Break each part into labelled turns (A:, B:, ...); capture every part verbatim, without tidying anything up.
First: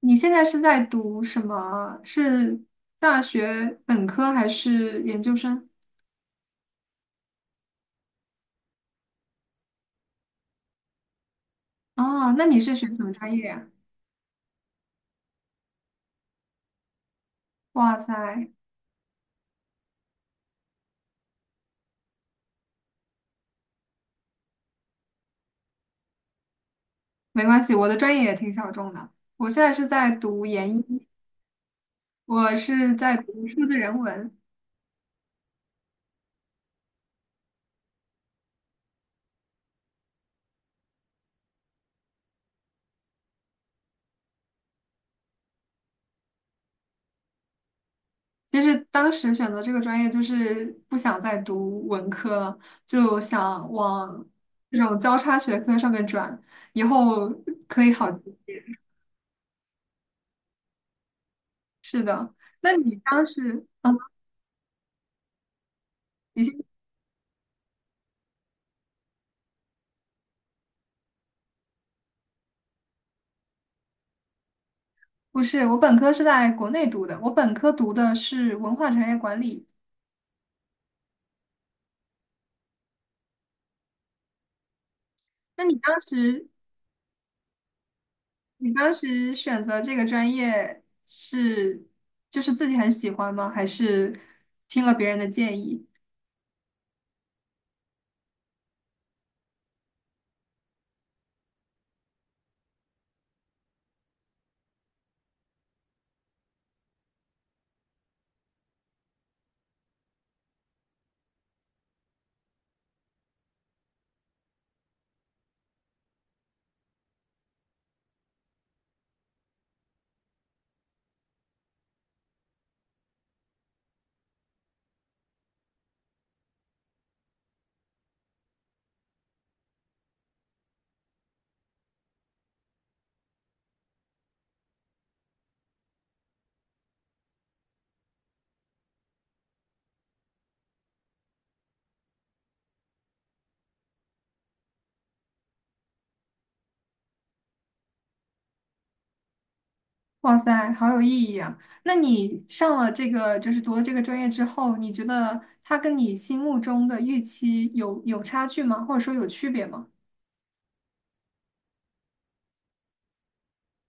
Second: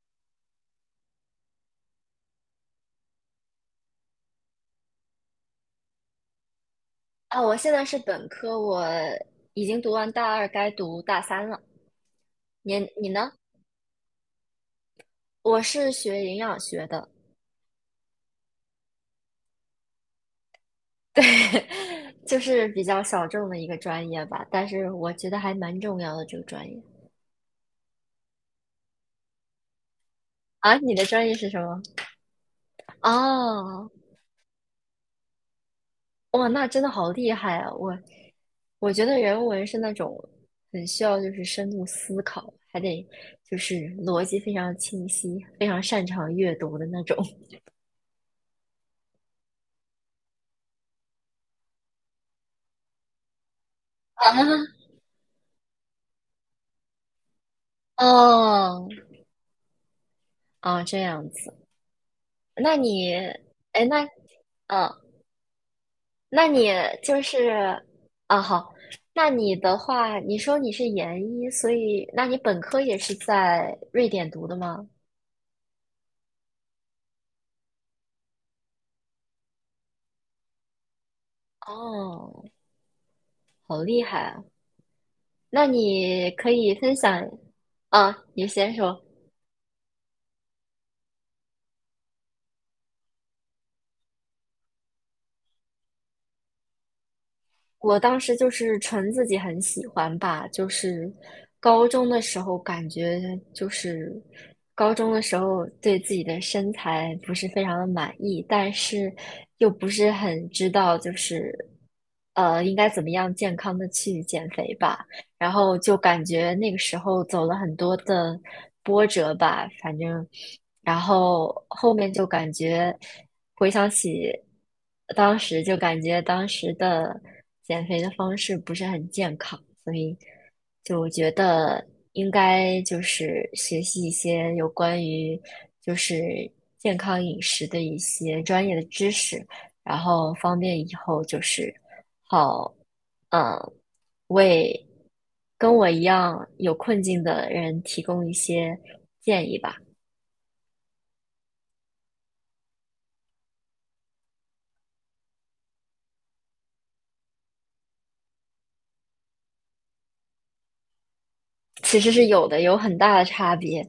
A: 你现在是在读什么？是大学本科还是研究生？
B: 啊，我现在是本科，我已经读完大二，该读大三了。
A: 哦，那你是学
B: 你
A: 什
B: 你
A: 么
B: 呢？
A: 专业呀？
B: 我是学营养学的，
A: 哇塞，
B: 对，就是比较小众的一个专业吧，但是我觉得还蛮重要的这个专业。
A: 没关系，我的专业也挺小众的。我现在是在读研
B: 啊，你的
A: 一，
B: 专业是什么？
A: 我是在读数字
B: 哦，
A: 人文。
B: 哇，那真的好厉害啊！我我觉得人文是那种很需要就是深度思考，还得就是逻辑非常清晰，非常擅长阅读的那种。
A: 其实当时选择这个专业就是不想再读文科了，就想 往
B: 啊，
A: 这种交叉学科上面转，以后可以好记。
B: 哦，哦，这样子。
A: 是的，那
B: 那
A: 你
B: 你，
A: 当时，
B: 哎，
A: 嗯。
B: 那，嗯，那
A: 你。
B: 你就是，啊，好，那你的话，你说你是研一，所以，那你本科也是在瑞典读的吗？
A: 不是，我本科是在国内读的，我本科读的是文化产业管理。
B: 哦，好厉害啊！
A: 那
B: 那
A: 你当
B: 你
A: 时，
B: 可以分享，啊，你
A: 你
B: 先
A: 当
B: 说。
A: 时选择这个专业是，就是自己很喜欢吗？还是听了别人的建议？
B: 我当时就是纯自己很喜欢吧，就是高中的时候感觉就是高中的时候对自己的身材不是非常的满意，但是又不是很知道就是呃应该怎么样健康的去减肥吧，然后就感觉那个时候走了很多的波折吧，反正然后后面就感觉。回想起当时，就感觉当时的减肥的方式不是很健康，所以就我觉得应该就是学习一些有关于就是健康饮食的一些专业的知识，然后方便以后就是好，嗯，为跟我一样有困境的人提供一些建议吧。
A: 哇塞，好有意义啊！那你上了这个，就是读了这个专业之后，你觉得它跟你心目中的预期有有差距吗？或者说有区别吗？
B: 其实是有的，有很大的差别。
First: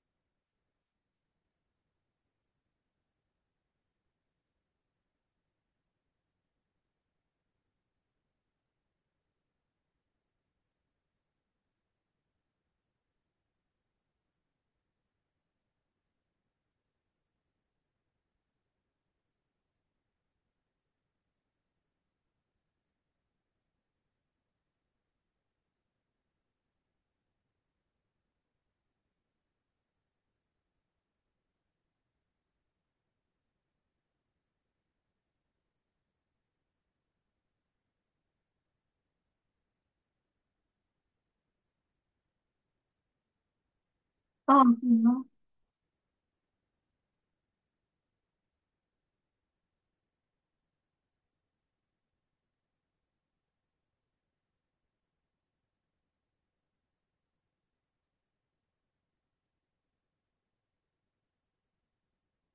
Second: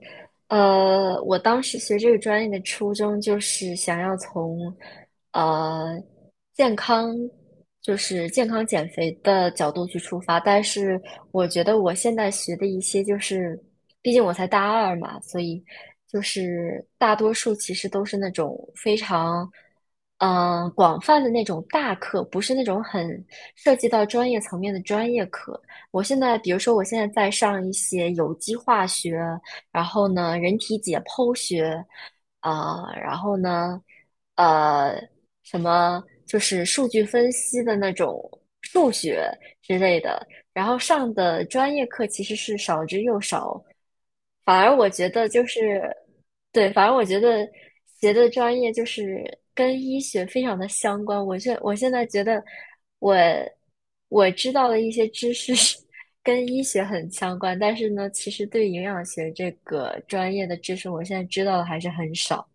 B: 呃，我当时学这个专业的初衷就是想要从呃健康，就是健康减肥的角度去出发，但是我觉得我现在学的一些就是，毕竟我才大二嘛，所以就是大多数其实都是那种非常。嗯，广泛的那种大课，不是那种很涉及到专业层面的专业课，我现在，比如说，我现在在上一些有机化学，然后呢，人体解剖学，啊、然后呢，呃，什么就是数据分析的那种数学之类的，然后上的专业课其实是少之又少，反
A: 哦，
B: 而我觉
A: 嗯
B: 得就是，对，反而我觉得学的专业就是跟医学非常的相关。我现我现在觉得我我知道的一些知识是 跟医学很相关，但是呢，其实对营养学这个专业的知识，我现在知道的还是很少。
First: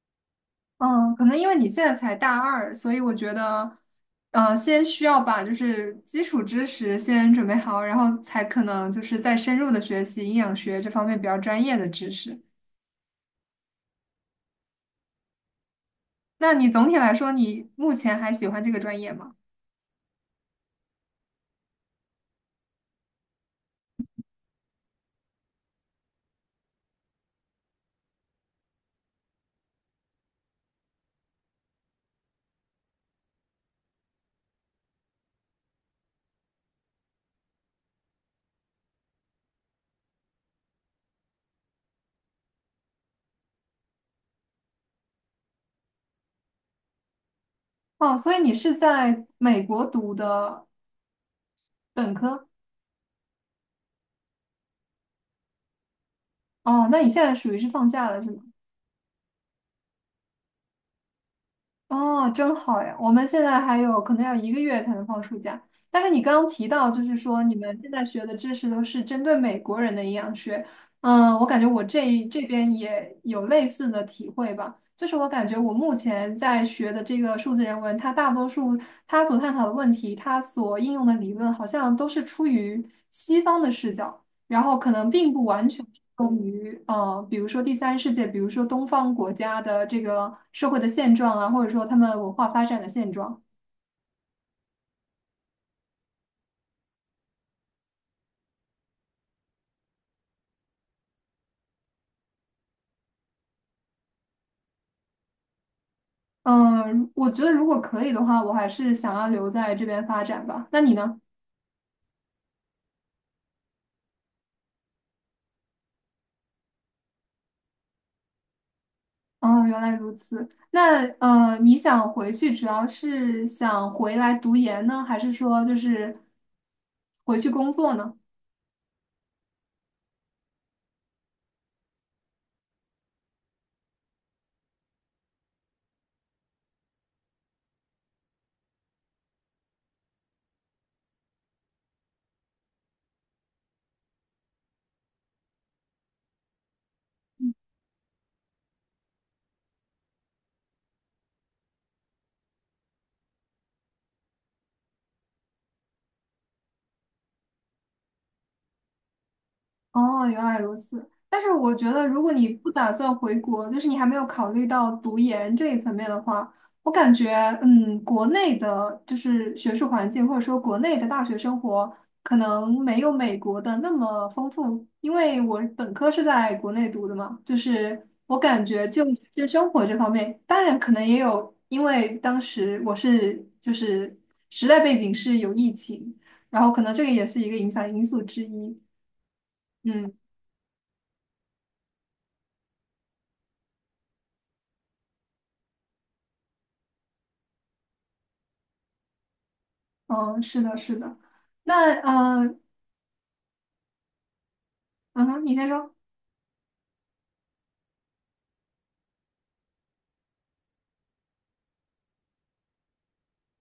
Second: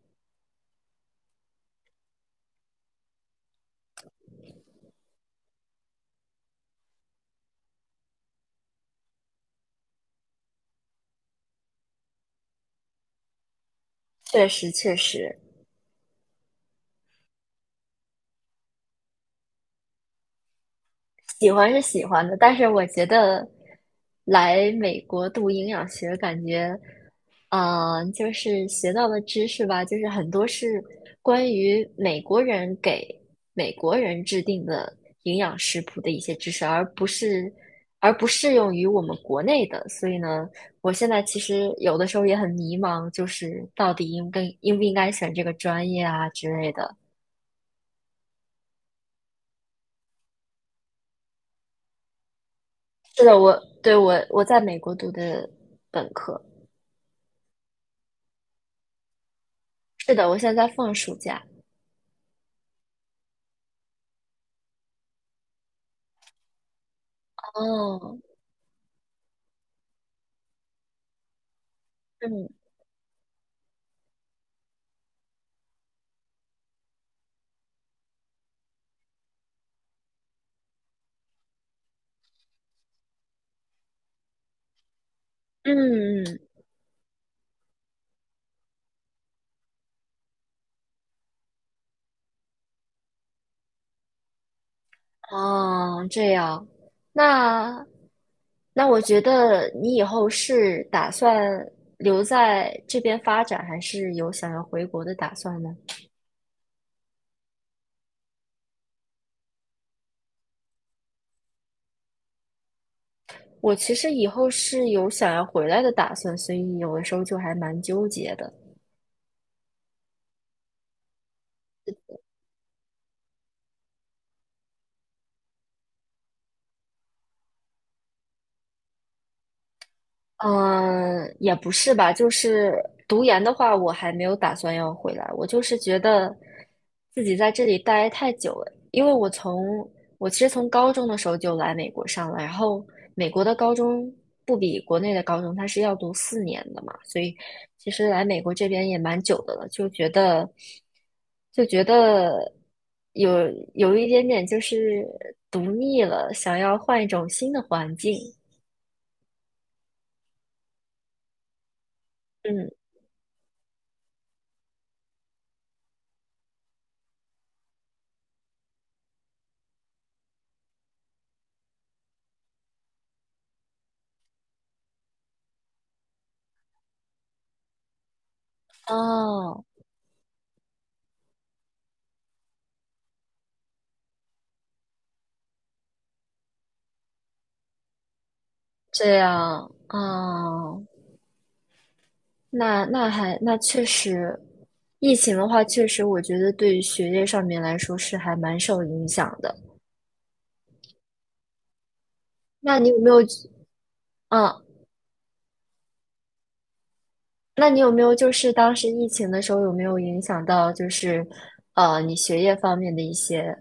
A: 嗯，可能因为你现在才大二，所以我觉得，呃，先需要把就是基础知识先准备好，然后才可能就是再深入的学习营养学这方面比较专业的知识。
B: 确实，确实。
A: 那你总体来说，你目前还喜欢这个专业吗？
B: 喜欢是喜欢的，但是我觉得来美国读营养学，感觉，嗯、就是学到的知识吧，就是很多是关于美国人给美国人制定的营养食谱的一些知识，而不是而不适用于我们国内的。所以呢，我现在其实有的时候也很迷茫，就是到底应该应不应该选这个专业啊之类的。
A: 哦，所以你是在美国读的本科？
B: 是的，我对我我在美国读的本科。
A: 哦，那你现在属于是放假了，是吗？
B: 是的，我现在在放暑假。
A: 哦，真好呀！我们现在还有可能要一个月才能放暑假。但是你刚刚提到，就是说你们现在
B: 哦，
A: 学的知识都是针对美国人的营养学，嗯，我感觉我这这
B: 嗯
A: 边也有类似的体会吧。就是我感觉我目前在学的这个数字人文，它大多数它所探讨的问题，它所应用的理论，好像都是出于西方的视角。然后可能并不完全
B: 嗯
A: 用
B: 嗯，
A: 于呃，比如说第三世界，比如说东方国家的这个社会的现状啊，或者说他们文化发展的现状。
B: 哦，这样，那那我觉得你以后是打算留在这边发展，还是有想要回国的打算呢？
A: 嗯，我觉得如果可以的话，我还是想要留在这边发展吧。那你呢？
B: 我其实以后是有想要回来的打算，所以有的时候就还蛮纠结的。
A: 哦，原来如此。那呃，你想回去主要是想回来读研呢，还是说就是回去工作呢？
B: 嗯，也不是吧，就是读研的话，我还没有打算要回来。我就是觉得自己在这里待太久了，因为我从我其实从高中的时候就来美国上了，然后美国的高中不比国内的高中，它是要读四年的嘛，所以其实来美国这边也蛮久的了，就觉得就觉得有有一点点就是读腻了，想要换一种新的环境。
A: 哦，原来如此。但是我觉得，如果你不
B: 嗯，
A: 打算回国，就是你还没有考虑到读研这一层面的话，我感觉，嗯，国内的就是学术环境，或者说国内的大学生活，可能没有美国的那么丰富。因为我本科是在国内读的嘛，就是我感觉就就
B: 哦。
A: 生活这方面，当然可能也有，因为当时我是就是时代背景是有疫情，然后可能这个也是一个影响因素之一。
B: 这样
A: 嗯。
B: 啊，那那还那确实，疫情的话，确实我觉得对于学业上面来说是还蛮受影响的。
A: 嗯，是的，是的。那嗯
B: 那你有没有，嗯，
A: 嗯哼，你先说。
B: 那你有没有就是当时疫情的时候有没有影响到就是，呃，你学业方面的一些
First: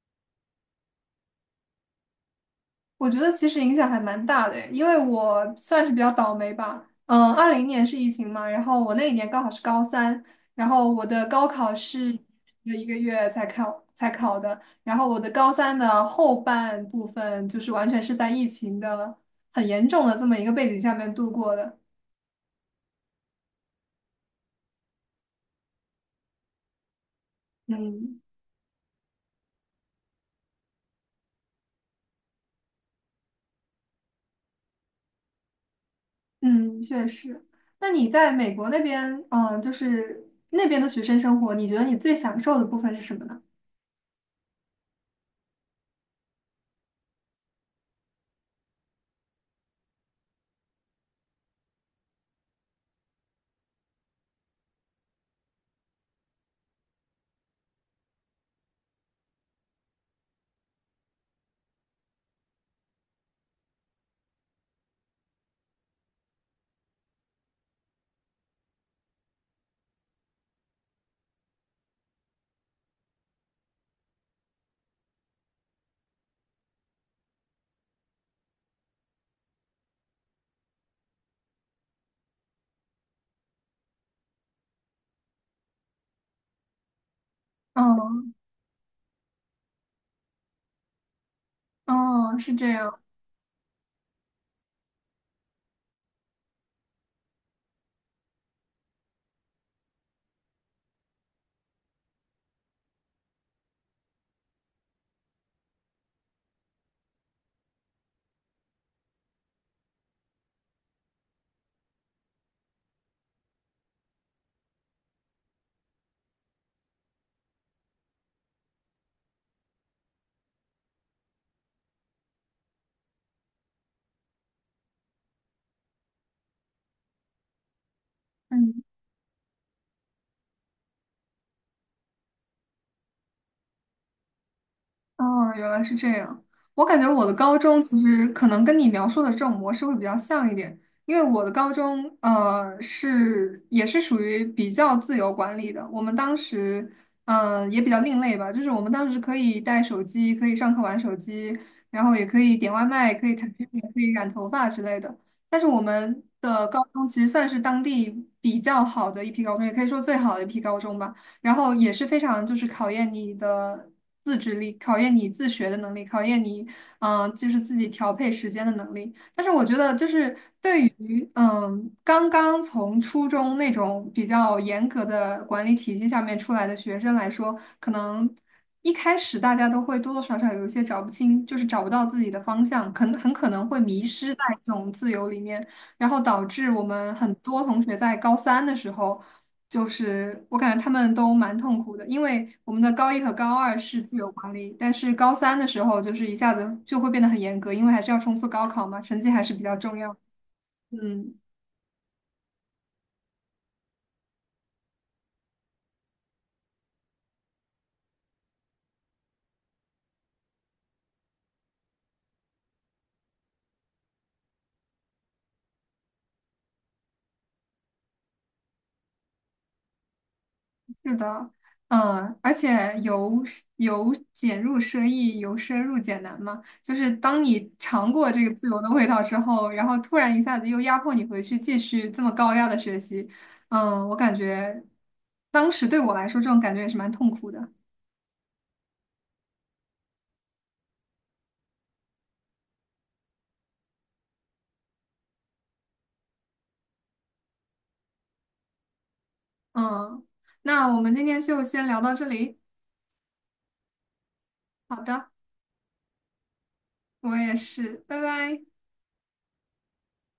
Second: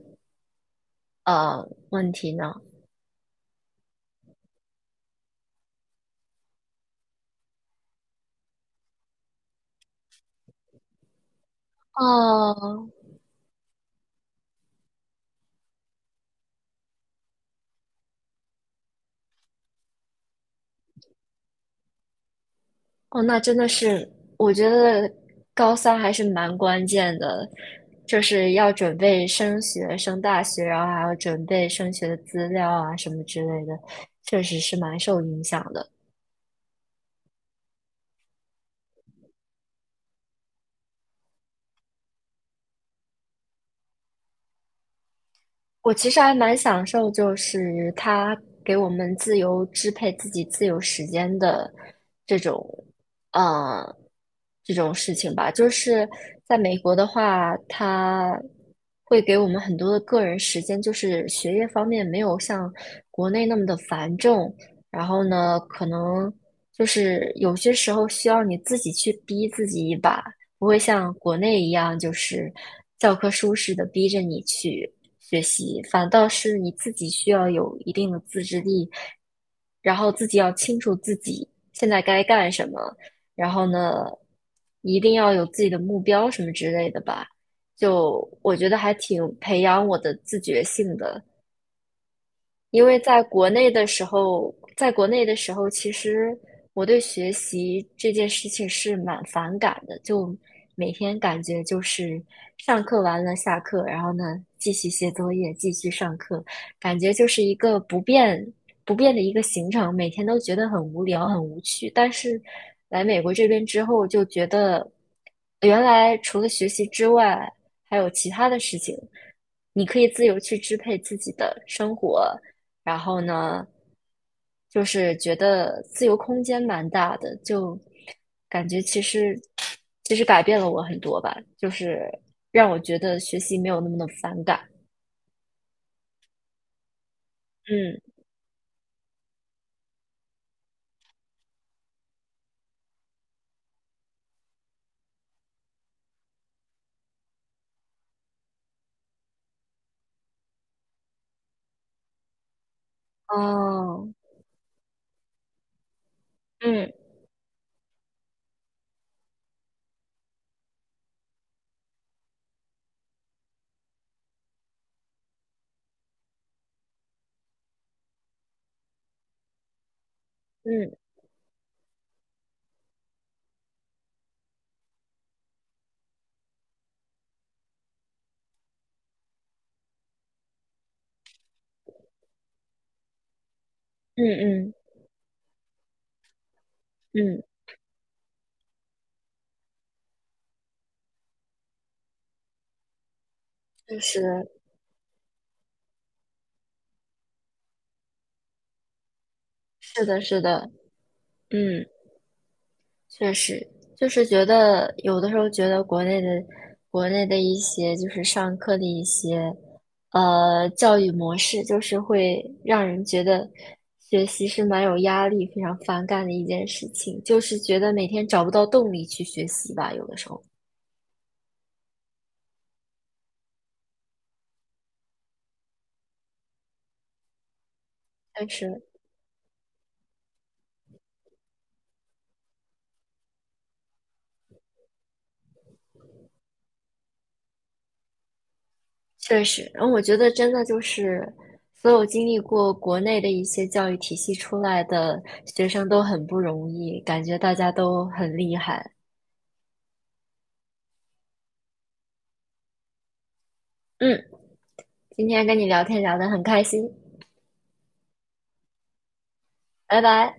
B: 呃问题呢？
A: 我觉得其实影响还蛮大的诶，因为我算是比较倒霉吧。嗯，二零年是疫情嘛，然后我那一年刚好是高三，然后我的高考是一
B: 哦，
A: 个月才考才考的，然后我的高三的后半部分就是完全是在疫情的很严重的这么一个背景下面度过的。
B: 哦，那真的是，我觉得高三还是蛮关键的，
A: 嗯，
B: 就是要准备升学、升大学，然后还要准备升学的资料啊什么之类的，确实是蛮受影响的。
A: 嗯，确实。那你在美国那边，嗯、就是那边的学生生活，你觉得你最享受的部分是什么呢？
B: 我其实还蛮享受，就是他给我们自由支配自己自由时间的这种，呃，这种事情吧。就是在美国的话，他会给我们很多的个人时间，就是学业方面没有像国内那么的繁重。然后呢，可能就是有些时候需要你自己去逼自己一把，不会像国内一样就是教科书似的逼着你去学习，反倒是你自己需要有一定的自制力，然后自己要清楚自己现在该干什么，然后呢，一定要有自己的目标什么之类的吧。就
A: 嗯，
B: 我觉得还挺培养我的自觉性的，
A: 哦，是这
B: 因
A: 样。
B: 为在国内的时候，在国内的时候，其实我对学习这件事情是蛮反感的，就每天感觉就是上课完了下课，然后呢继续写作业，继续上课，感觉就是一个不变不变的一个行程，每天都觉得很无聊、很无趣。但是来美国这边之后，就觉得原来除了学习之外，还有其他的事情。你可以自由去支配自己的生活，然后呢，就是觉得自由空间蛮大的，就感觉
A: 嗯，
B: 其实其实改变了我很多吧，就是让我觉得学习没有那么的反感。
A: 哦，原来是这样。我感觉我的高中其
B: 嗯，
A: 实可能跟你描述的这种模式会比较像一点，因为我的高中呃是也是属于比较自由管理的。我们当时嗯、呃也比较另类吧，就是我们当时可以带手机，可以上课玩手机，然后也可以点外卖，可以谈恋爱，可以
B: 哦，
A: 染头发之类的。但是我们的高
B: 嗯
A: 中其实算是当地比较好的一批高中，也可以说最好的一批高中吧。然后也是非常就是考验你的自制力，考验你自学的能力，考验你嗯、呃就是自己调配时间的能力。但是我觉得就是对
B: 嗯
A: 于嗯刚刚从初中那种比较严格的管理体系下面出来的学生来说，可能。一开始大家都会多多少少有一些找不清，就是找不到自己的方向，可能很可能会迷
B: 嗯
A: 失在这
B: 嗯
A: 种自由里面，然后导致我们很
B: 嗯，
A: 多同学在高三的时候。就是我感觉他们都蛮痛苦的，因为我们的高一和高二
B: 就
A: 是自由
B: 是
A: 管理，但是高三的时候就是一下子就会变得很严格，因为还是要冲刺高考嘛，成绩还是比较重
B: 是
A: 要。
B: 的，是的，
A: 嗯，
B: 嗯。确实，就是觉得有的时候觉得国内的国内的一些就是上课的一些呃教育模式，就是会让人觉得学习是蛮有压力、非常反感的一件事情，就是觉得每天找不到动力去学习吧，有的时候。
A: 是的，嗯，而且由由俭入奢易，由奢入俭难嘛，就是当你尝过这
B: 但
A: 个自由
B: 是
A: 的味道之后，然后突然一下子又压迫你回去继续这么高压的学习，嗯，我感觉当时对我来说这种感觉也是蛮痛苦的。
B: 确实，然后我觉得真的就是所有经历过国内的一些教育体系出来的学生都很不容易，感觉大家都很厉害。
A: 嗯，那我们今天就先聊到这里。
B: 嗯。
A: 好
B: 今
A: 的，
B: 天跟你聊天聊得很开心，
A: 我也是，拜拜。
B: 拜拜。